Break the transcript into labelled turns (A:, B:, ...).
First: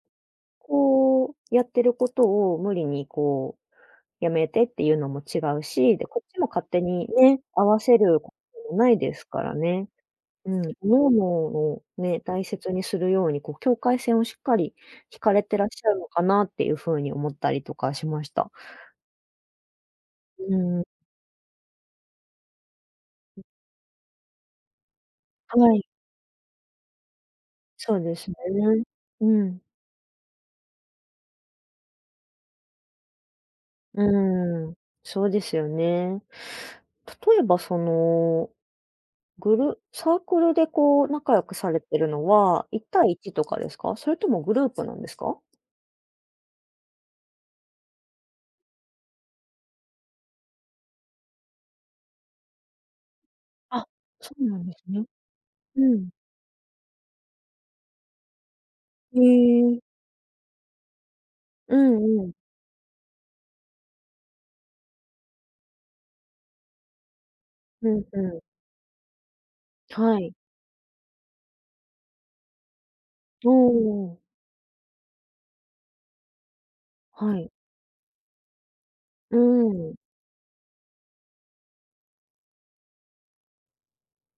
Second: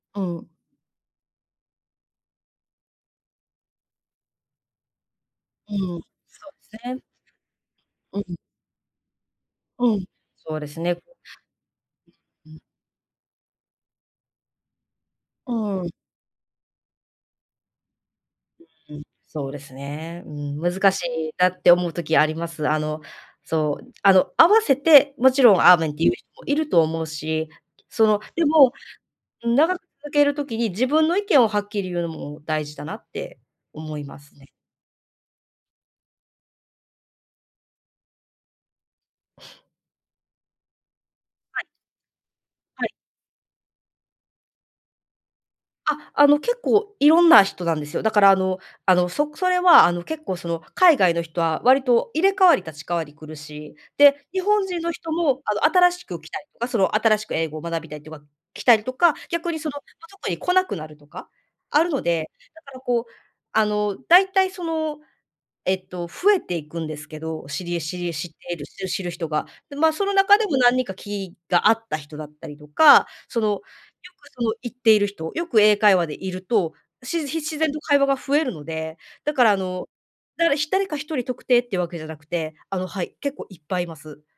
A: うん。
B: こう、やってることを無理にこう、やめてっていうのも違う
A: うん、
B: し。で、こっちも
A: そう
B: 勝
A: す
B: 手
A: ね。
B: にね、合わせる
A: うう
B: こ
A: ん。
B: ないですからね。
A: うん、
B: う
A: そう
B: ん。
A: ですね。
B: No more をね、大
A: うん。
B: 切にするように、こう境界線をしっかり引かれてらっし
A: う
B: ゃ
A: ん。
B: るのかなっていう風に思ったりとかしました。
A: ううん、そうですね。う
B: う
A: ー
B: う
A: ん
B: うん。
A: 難しいなって思う時あります。あの、
B: うん。
A: そう、あの、合わせて、もちろん
B: は
A: アー
B: い。
A: メンっていうひもいると思うし、
B: そう
A: そ
B: で
A: の、
B: すね。
A: でも、
B: う
A: うん、
B: ん。
A: 長続ける時に自分の意見をはっきり言うのも大事だなって思いますね。
B: うーん、そうですよね。例えばそのグルサークルでこう、仲良く
A: はい。
B: されてるのは、一
A: はい。
B: 対一とかですか？それともグループなんですか？
A: あ、あの、結構いろんな人なんですよ。だからあのあの、そくそれはあの、結構その、海外の人は割と、入れ代わり立ち代わりくるし、
B: あ、
A: で、
B: そ
A: 日
B: うな
A: 本
B: んで
A: 人
B: す
A: の
B: ね。
A: 人もあの、
B: う
A: 新し
B: ん。
A: く来たりとか、その、新しく英語を学びたいては、来たりとか、
B: へ
A: 逆にそのと
B: え。
A: とこに来なくなるとか、
B: う
A: あるの
B: んう
A: で、
B: ん。
A: だからこう、あの、だいたいその、えっと、増えていくんですけど、知りえ
B: う
A: 知
B: ん
A: りえ
B: う
A: 知っ
B: ん。
A: ているし知る人が。で、ま、その
B: はい。
A: 中でも何人か気が合った人だったりとか、その
B: お
A: よ
B: お。
A: く、その行っている人？よく英会話でいると、しじひ
B: はい。
A: 自然と会話が増えるので、だ
B: う
A: からあの、
B: ーん。
A: だから、ひ誰か一人特定っていうわけじゃなくて、あの、はい、結構いっぱいいます。